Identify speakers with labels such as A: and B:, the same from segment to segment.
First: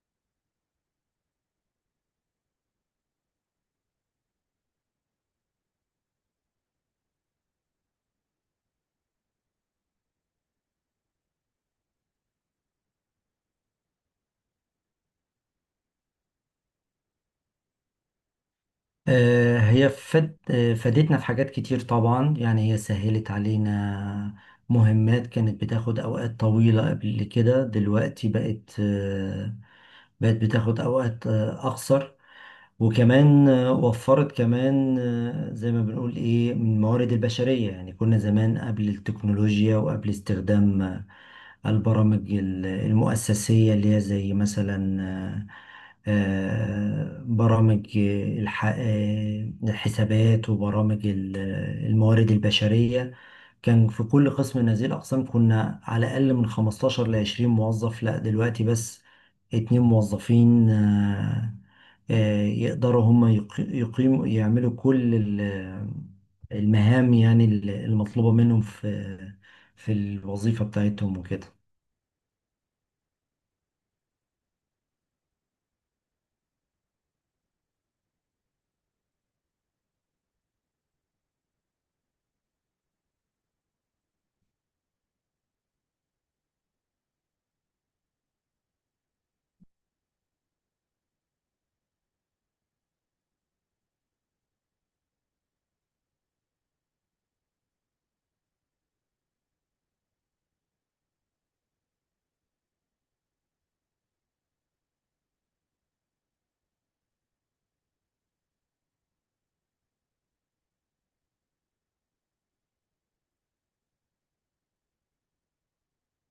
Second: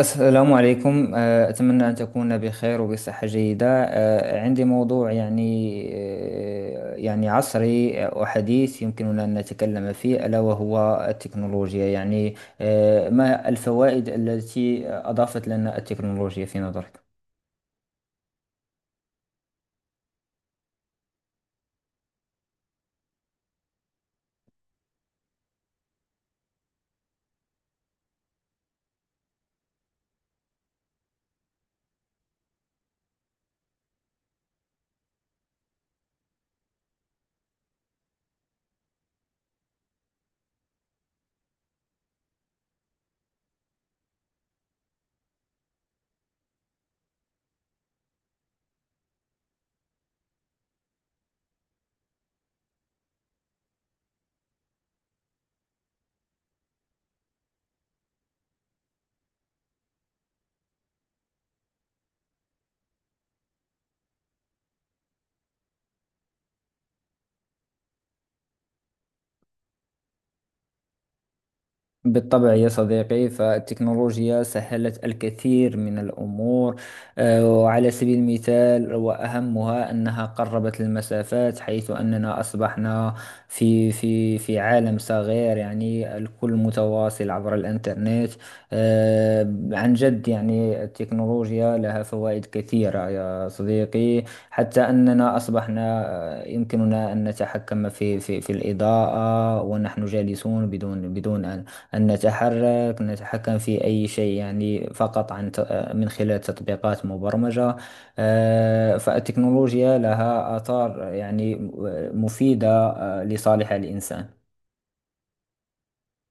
A: السلام عليكم. أتمنى أن تكون بخير وبصحة جيدة. عندي موضوع يعني عصري وحديث يمكننا أن نتكلم فيه، ألا وهو التكنولوجيا. ما الفوائد التي أضافت لنا التكنولوجيا في نظرك؟
B: هي فد... آه، فادتنا في حاجات كتير طبعا، يعني هي سهلت علينا مهمات كانت بتاخد أوقات طويلة قبل كده. دلوقتي بقت بتاخد أوقات أقصر. وكمان وفرت كمان، زي ما بنقول ايه، من الموارد البشرية. يعني كنا زمان قبل التكنولوجيا وقبل استخدام البرامج المؤسسية، اللي هي زي مثلا برامج الحسابات، وبرامج الموارد البشرية، كان في كل قسم من هذه الأقسام كنا على الأقل من 15 ل 20 موظف. لا دلوقتي بس اتنين موظفين يقدروا هم يقيموا يعملوا كل المهام، يعني المطلوبة منهم في في الوظيفة بتاعتهم وكده.
A: بالطبع يا صديقي، فالتكنولوجيا سهلت الكثير من الأمور. وعلى سبيل المثال وأهمها أنها قربت المسافات، حيث أننا أصبحنا في عالم صغير، يعني الكل متواصل عبر الإنترنت. عن جد، يعني التكنولوجيا لها فوائد كثيرة يا صديقي، حتى أننا أصبحنا يمكننا أن نتحكم في الإضاءة ونحن جالسون بدون أن نتحرك، نتحكم في أي شيء، يعني فقط عن ت- آه، من خلال تطبيقات مبرمجة. فالتكنولوجيا لها آثار، يعني مفيدة لصالح الإنسان.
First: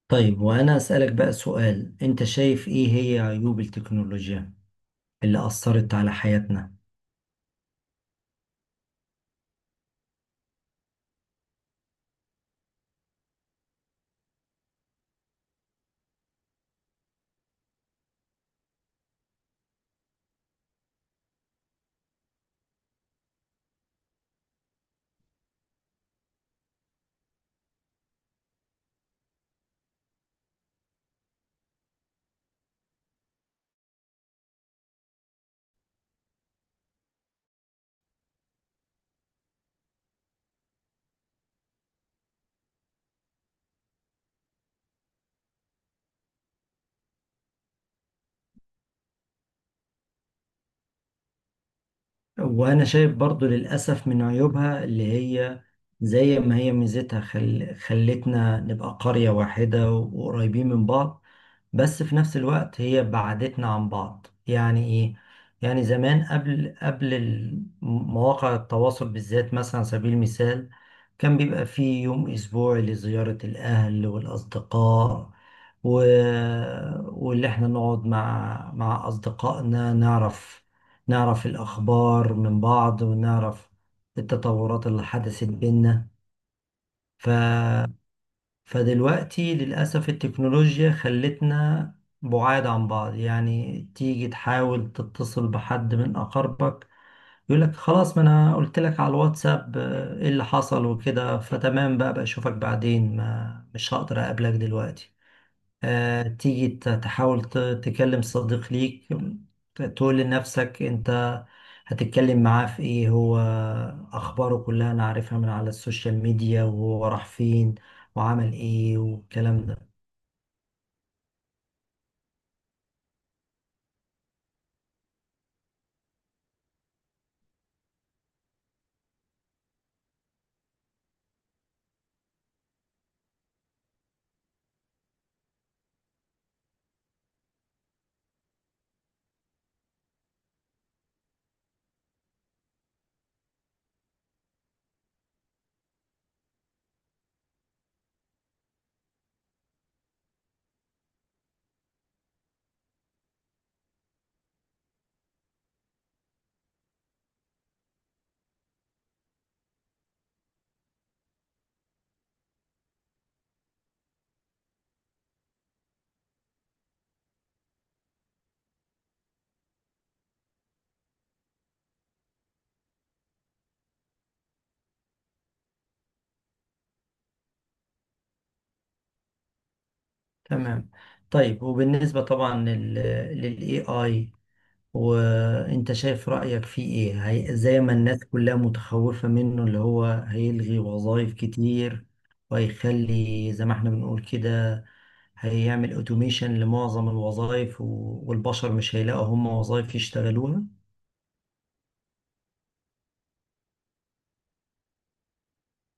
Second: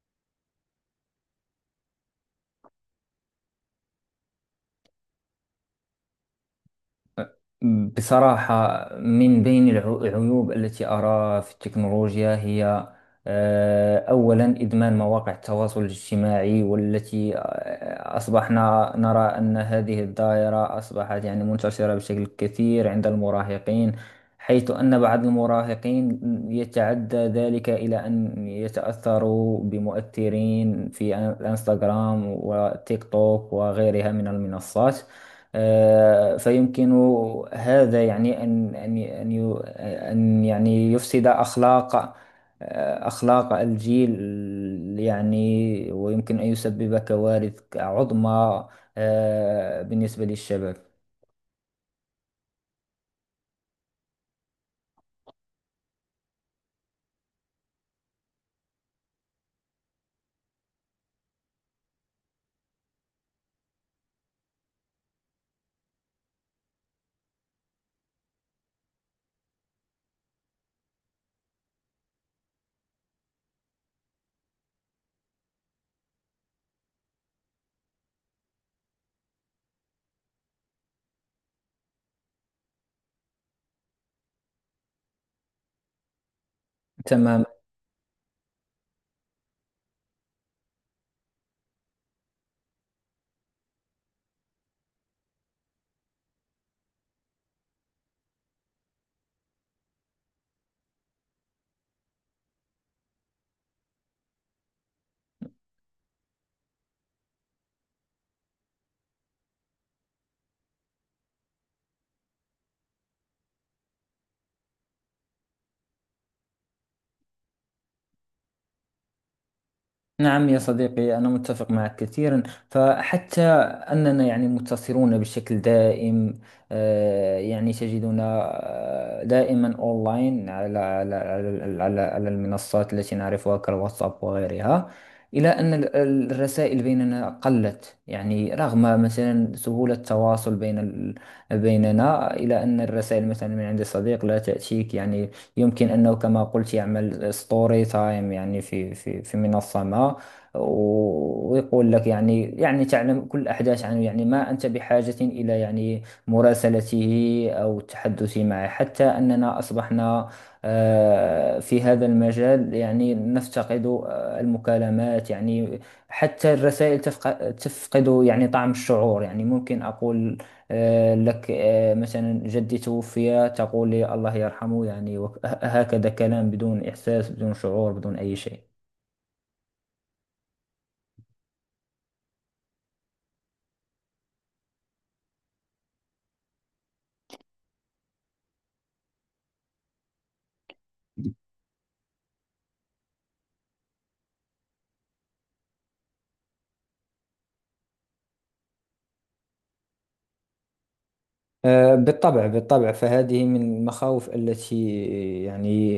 B: طيب وأنا أسألك بقى سؤال، أنت شايف إيه هي عيوب التكنولوجيا اللي أثرت على حياتنا؟
A: بصراحة، من بين العيوب التي أراها في التكنولوجيا هي أولا إدمان مواقع التواصل الاجتماعي، والتي أصبحنا نرى أن هذه الدائرة أصبحت يعني منتشرة بشكل كثير عند المراهقين، حيث أن بعض المراهقين يتعدى ذلك إلى أن يتأثروا بمؤثرين في الانستغرام والتيك توك وغيرها من المنصات. فيمكن هذا يعني أن يعني يفسد أخلاق، أخلاق الجيل يعني، ويمكن أن يسبب كوارث عظمى بالنسبة للشباب.
B: وانا شايف برضو للاسف من عيوبها، اللي هي زي ما هي ميزتها، خلتنا نبقى قرية واحدة وقريبين من بعض، بس في نفس الوقت هي بعدتنا عن بعض. يعني ايه؟ يعني زمان قبل مواقع التواصل بالذات، مثلا على سبيل المثال كان بيبقى فيه يوم أسبوعي لزيارة الأهل والأصدقاء و... واللي احنا نقعد مع أصدقائنا، نعرف الأخبار من بعض، ونعرف التطورات اللي حدثت بينا. ف
A: تمام.
B: فدلوقتي للأسف التكنولوجيا خلتنا بعاد عن بعض. يعني تيجي تحاول تتصل بحد من أقاربك يقولك خلاص، ما أنا قلت لك على الواتساب إيه اللي حصل وكده، فتمام بقى، أشوفك بعدين، ما مش هقدر أقابلك دلوقتي. تيجي تحاول تكلم صديق ليك، تقول لنفسك انت هتتكلم معاه في ايه، هو اخباره كلها انا عارفها من على السوشيال ميديا، وهو راح فين وعمل ايه والكلام ده.
A: نعم يا صديقي، أنا متفق معك كثيرا، فحتى أننا يعني متصلون بشكل دائم. يعني تجدنا دائما أونلاين على المنصات التي نعرفها كالواتساب وغيرها، إلى أن الرسائل بيننا قلت، يعني رغم مثلا سهولة التواصل بين بيننا، إلى أن الرسائل مثلا من عند صديق لا تأتيك. يعني يمكن أنه كما قلت يعمل ستوري تايم، يعني في منصة ما، ويقول لك، يعني تعلم كل الأحداث عنه، يعني ما أنت بحاجة إلى يعني مراسلته أو التحدث معه، حتى أننا أصبحنا في هذا المجال يعني نفتقد المكالمات، يعني حتى الرسائل تفقد يعني طعم الشعور. يعني ممكن أقول لك مثلا: جدي توفي، تقول لي الله يرحمه، يعني هكذا، كلام بدون إحساس، بدون شعور، بدون أي شيء.
B: تمام. طيب وبالنسبة طبعا لل للاي اي، وانت شايف رأيك فيه ايه؟ هي زي ما الناس كلها متخوفة منه، اللي هو هيلغي وظائف كتير، وهيخلي زي ما احنا بنقول كده، هيعمل اوتوميشن لمعظم الوظائف، والبشر مش هيلاقوا هم وظائف يشتغلوها.
A: بالطبع بالطبع، فهذه من المخاوف التي يعني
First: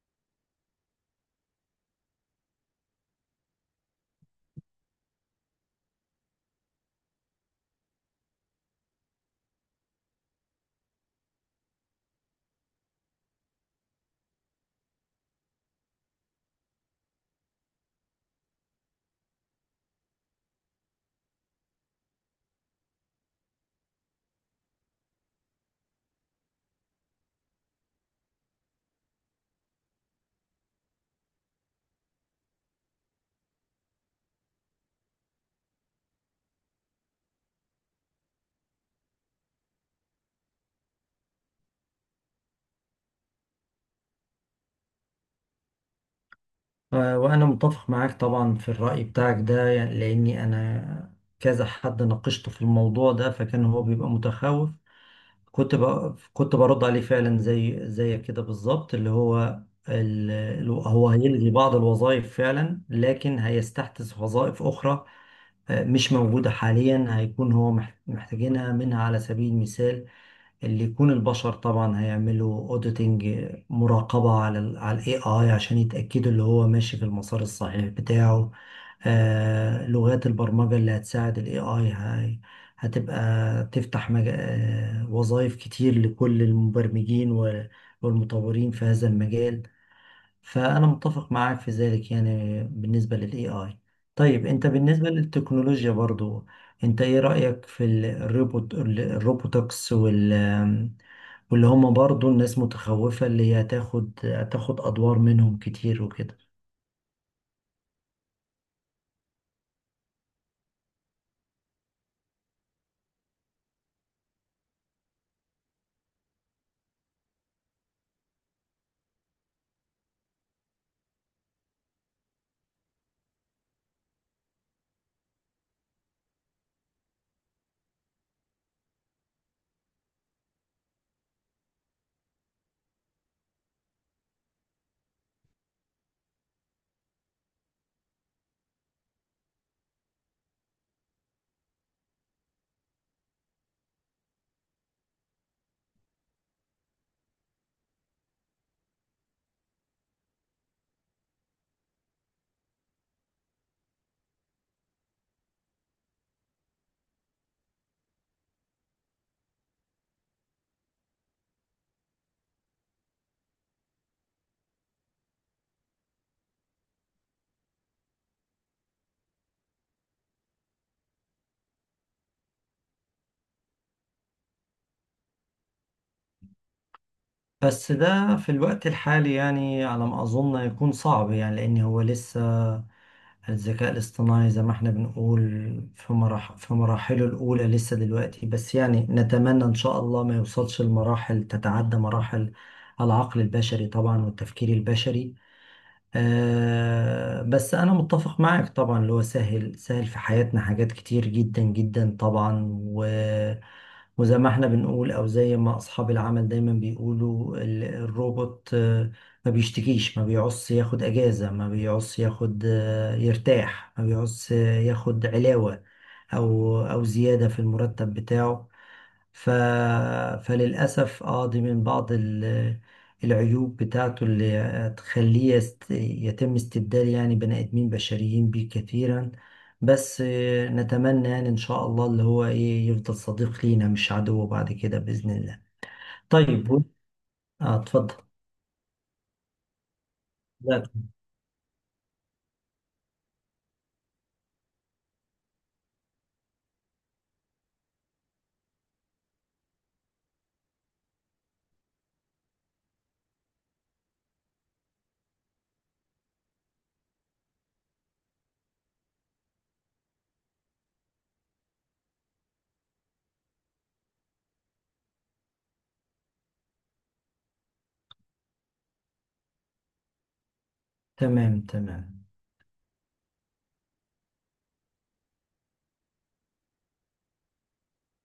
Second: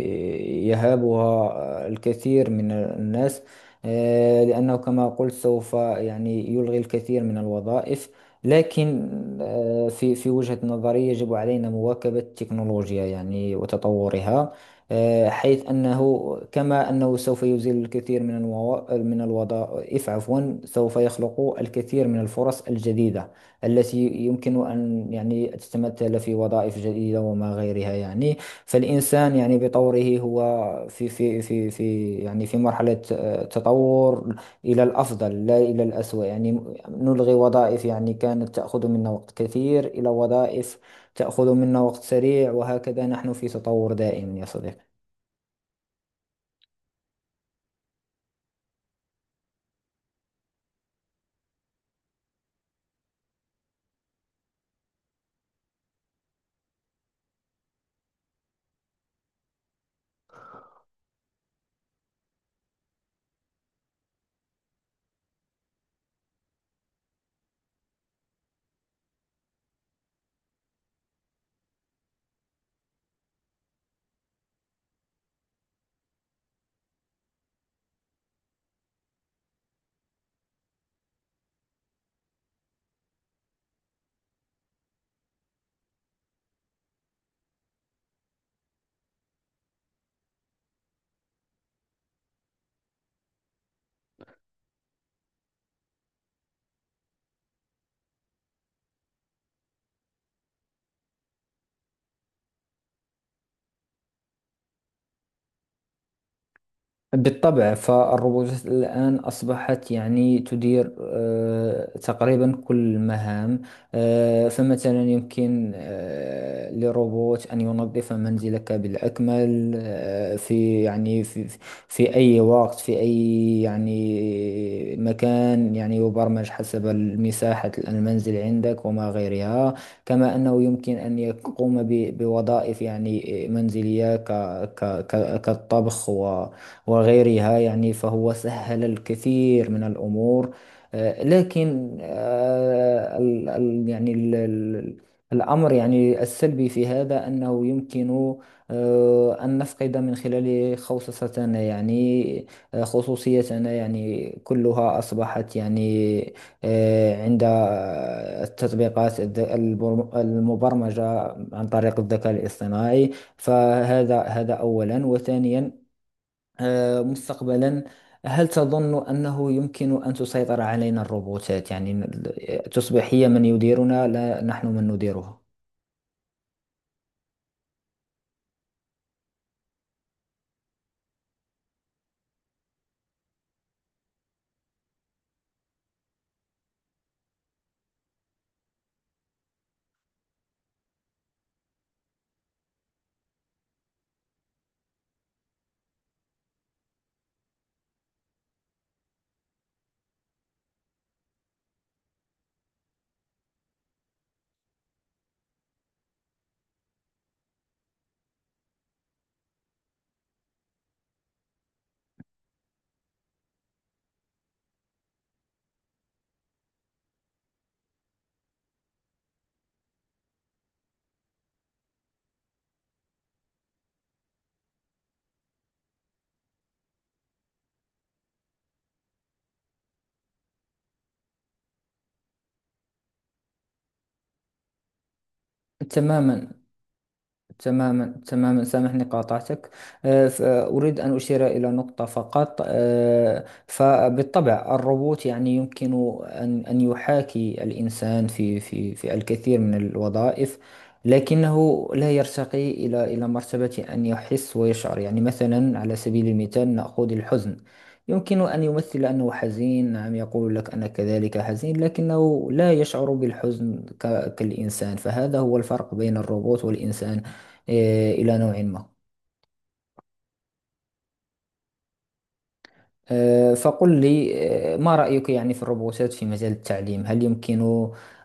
A: يهابها الكثير من الناس. لأنه كما قلت سوف يعني يلغي الكثير من الوظائف، لكن في وجهة نظري يجب علينا مواكبة التكنولوجيا يعني وتطورها. حيث أنه كما أنه سوف يزيل الكثير من من الوظائف، عفوا، سوف يخلق الكثير من الفرص الجديدة التي يمكن أن يعني تتمثل في وظائف جديدة وما غيرها يعني. فالإنسان يعني بطوره هو في يعني في مرحلة تطور، إلى الأفضل لا إلى الأسوأ. يعني نلغي وظائف يعني كانت تأخذ منا وقت كثير إلى وظائف تأخذ منا وقت سريع، وهكذا نحن في تطور دائم يا صديقي.
B: وانا متفق معاك طبعا في الرأي بتاعك ده، يعني لاني انا كذا حد ناقشته في الموضوع ده فكان هو بيبقى متخوف. كنت برد عليه فعلا زي كده بالظبط، اللي هو هو هيلغي بعض الوظائف فعلا، لكن هيستحدث وظائف أخرى مش موجودة حاليا، هيكون هو محتاجينها منها. على سبيل المثال، اللي يكون البشر طبعا هيعملوا اوديتنج، مراقبة على ال على الاي اي، عشان يتأكدوا اللي هو ماشي في المسار الصحيح بتاعه. لغات البرمجة اللي هتساعد ال AI هاي هتبقى تفتح مج... آه، وظائف كتير لكل المبرمجين والمطورين في هذا المجال. فأنا متفق معاك في ذلك، يعني بالنسبة لل AI. طيب أنت بالنسبة للتكنولوجيا برضو، أنت إيه رأيك في الروبوت الروبوتكس وال واللي هم برضو الناس متخوفة، اللي هي هتاخد أدوار منهم كتير وكده؟
A: بالطبع، فالروبوتات الآن أصبحت يعني تدير تقريبا كل المهام. فمثلا يمكن لروبوت أن ينظف منزلك بالأكمل في يعني في أي وقت، في أي يعني مكان، يعني يبرمج حسب مساحة المنزل عندك وما غيرها. كما أنه يمكن أن يقوم بوظائف يعني منزلية كالطبخ وغيرها يعني، فهو سهل الكثير من الأمور. لكن الأمر يعني السلبي في هذا أنه يمكن أن نفقد من خلال خوصصتنا، يعني خصوصيتنا، يعني كلها أصبحت يعني عند التطبيقات المبرمجة عن طريق الذكاء الاصطناعي. فهذا أولا، وثانيا مستقبلا، هل تظن أنه يمكن أن تسيطر علينا الروبوتات؟ يعني تصبح هي من يديرنا لا نحن من نديرها.
B: بس ده في الوقت الحالي يعني على ما أظن يكون صعب، يعني لأن هو لسه الذكاء الاصطناعي، زي ما احنا بنقول، في مراحله الأولى لسه دلوقتي بس. يعني نتمنى إن شاء الله ما يوصلش لمراحل تتعدى مراحل العقل البشري طبعا والتفكير البشري. آه بس أنا متفق معك طبعا، اللي هو سهل في حياتنا حاجات كتير جدا جدا طبعا. وزي ما احنا بنقول، او زي ما اصحاب العمل دايما بيقولوا، الروبوت ما بيشتكيش، ما بيعص ياخد اجازة، ما بيعص ياخد يرتاح، ما بيعص ياخد علاوة او او زيادة في المرتب بتاعه. ف... فللأسف اه دي من بعض العيوب بتاعته، اللي هتخليه يتم استبدال يعني بني آدمين بشريين بيه كثيرا. بس نتمنى يعني إن شاء الله اللي هو إيه يفضل صديق لينا مش عدو بعد كده بإذن الله.
A: تماما،
B: طيب اه اتفضل.
A: تماما، تماما. سامحني، قاطعتك.
B: لا.
A: أريد أن أشير إلى نقطة فقط. فبالطبع الروبوت يعني يمكن أن يحاكي الإنسان في الكثير من الوظائف، لكنه لا يرتقي إلى مرتبة أن يحس ويشعر. يعني مثلا، على سبيل المثال نأخذ الحزن: يمكن أن يمثل أنه حزين، نعم، يقول لك أنا كذلك حزين، لكنه لا يشعر بالحزن كالإنسان. فهذا هو الفرق بين الروبوت والإنسان إلى نوع ما.
B: تمام تمام.
A: فقل لي ما رأيك يعني في الروبوتات في مجال التعليم؟ هل يمكن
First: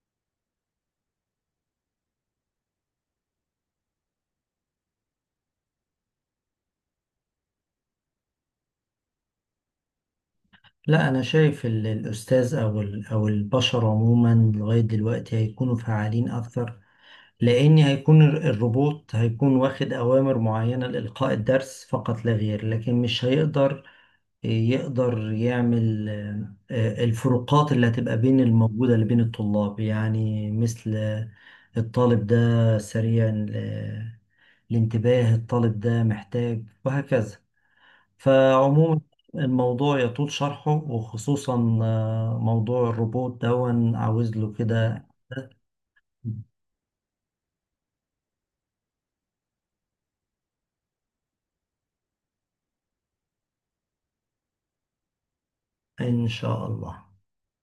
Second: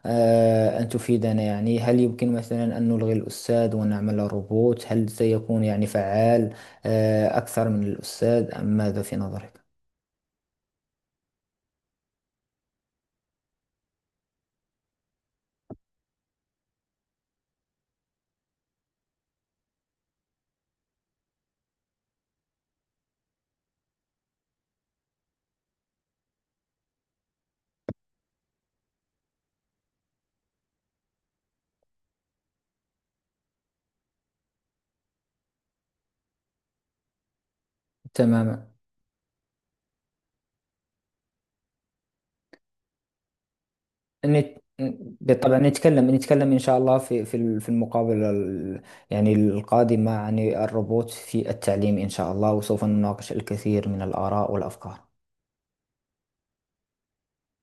A: أن تفيدنا؟ يعني هل يمكن مثلا أن نلغي الأستاذ ونعمل روبوت؟ هل سيكون يعني فعال أكثر من الأستاذ أم ماذا في نظرك؟
B: لا أنا شايف الأستاذ أو أو البشر عموما لغاية دلوقتي هيكونوا فعالين أكثر، لأن هيكون الروبوت هيكون واخد أوامر معينة لإلقاء الدرس فقط لا غير، لكن مش هيقدر يقدر يعمل آه، الفروقات اللي هتبقى بين الموجودة اللي بين الطلاب، يعني مثل الطالب ده سريع الانتباه، الطالب ده محتاج، وهكذا.
A: تماما.
B: فعموما الموضوع يطول شرحه، وخصوصا موضوع الروبوت دون عاوز له
A: نت-
B: كده.
A: بالطبع نتكلم، نتكلم إن شاء الله في المقابلة يعني القادمة عن الروبوت في التعليم إن شاء الله، وسوف نناقش الكثير من الآراء والأفكار.
B: إن شاء الله.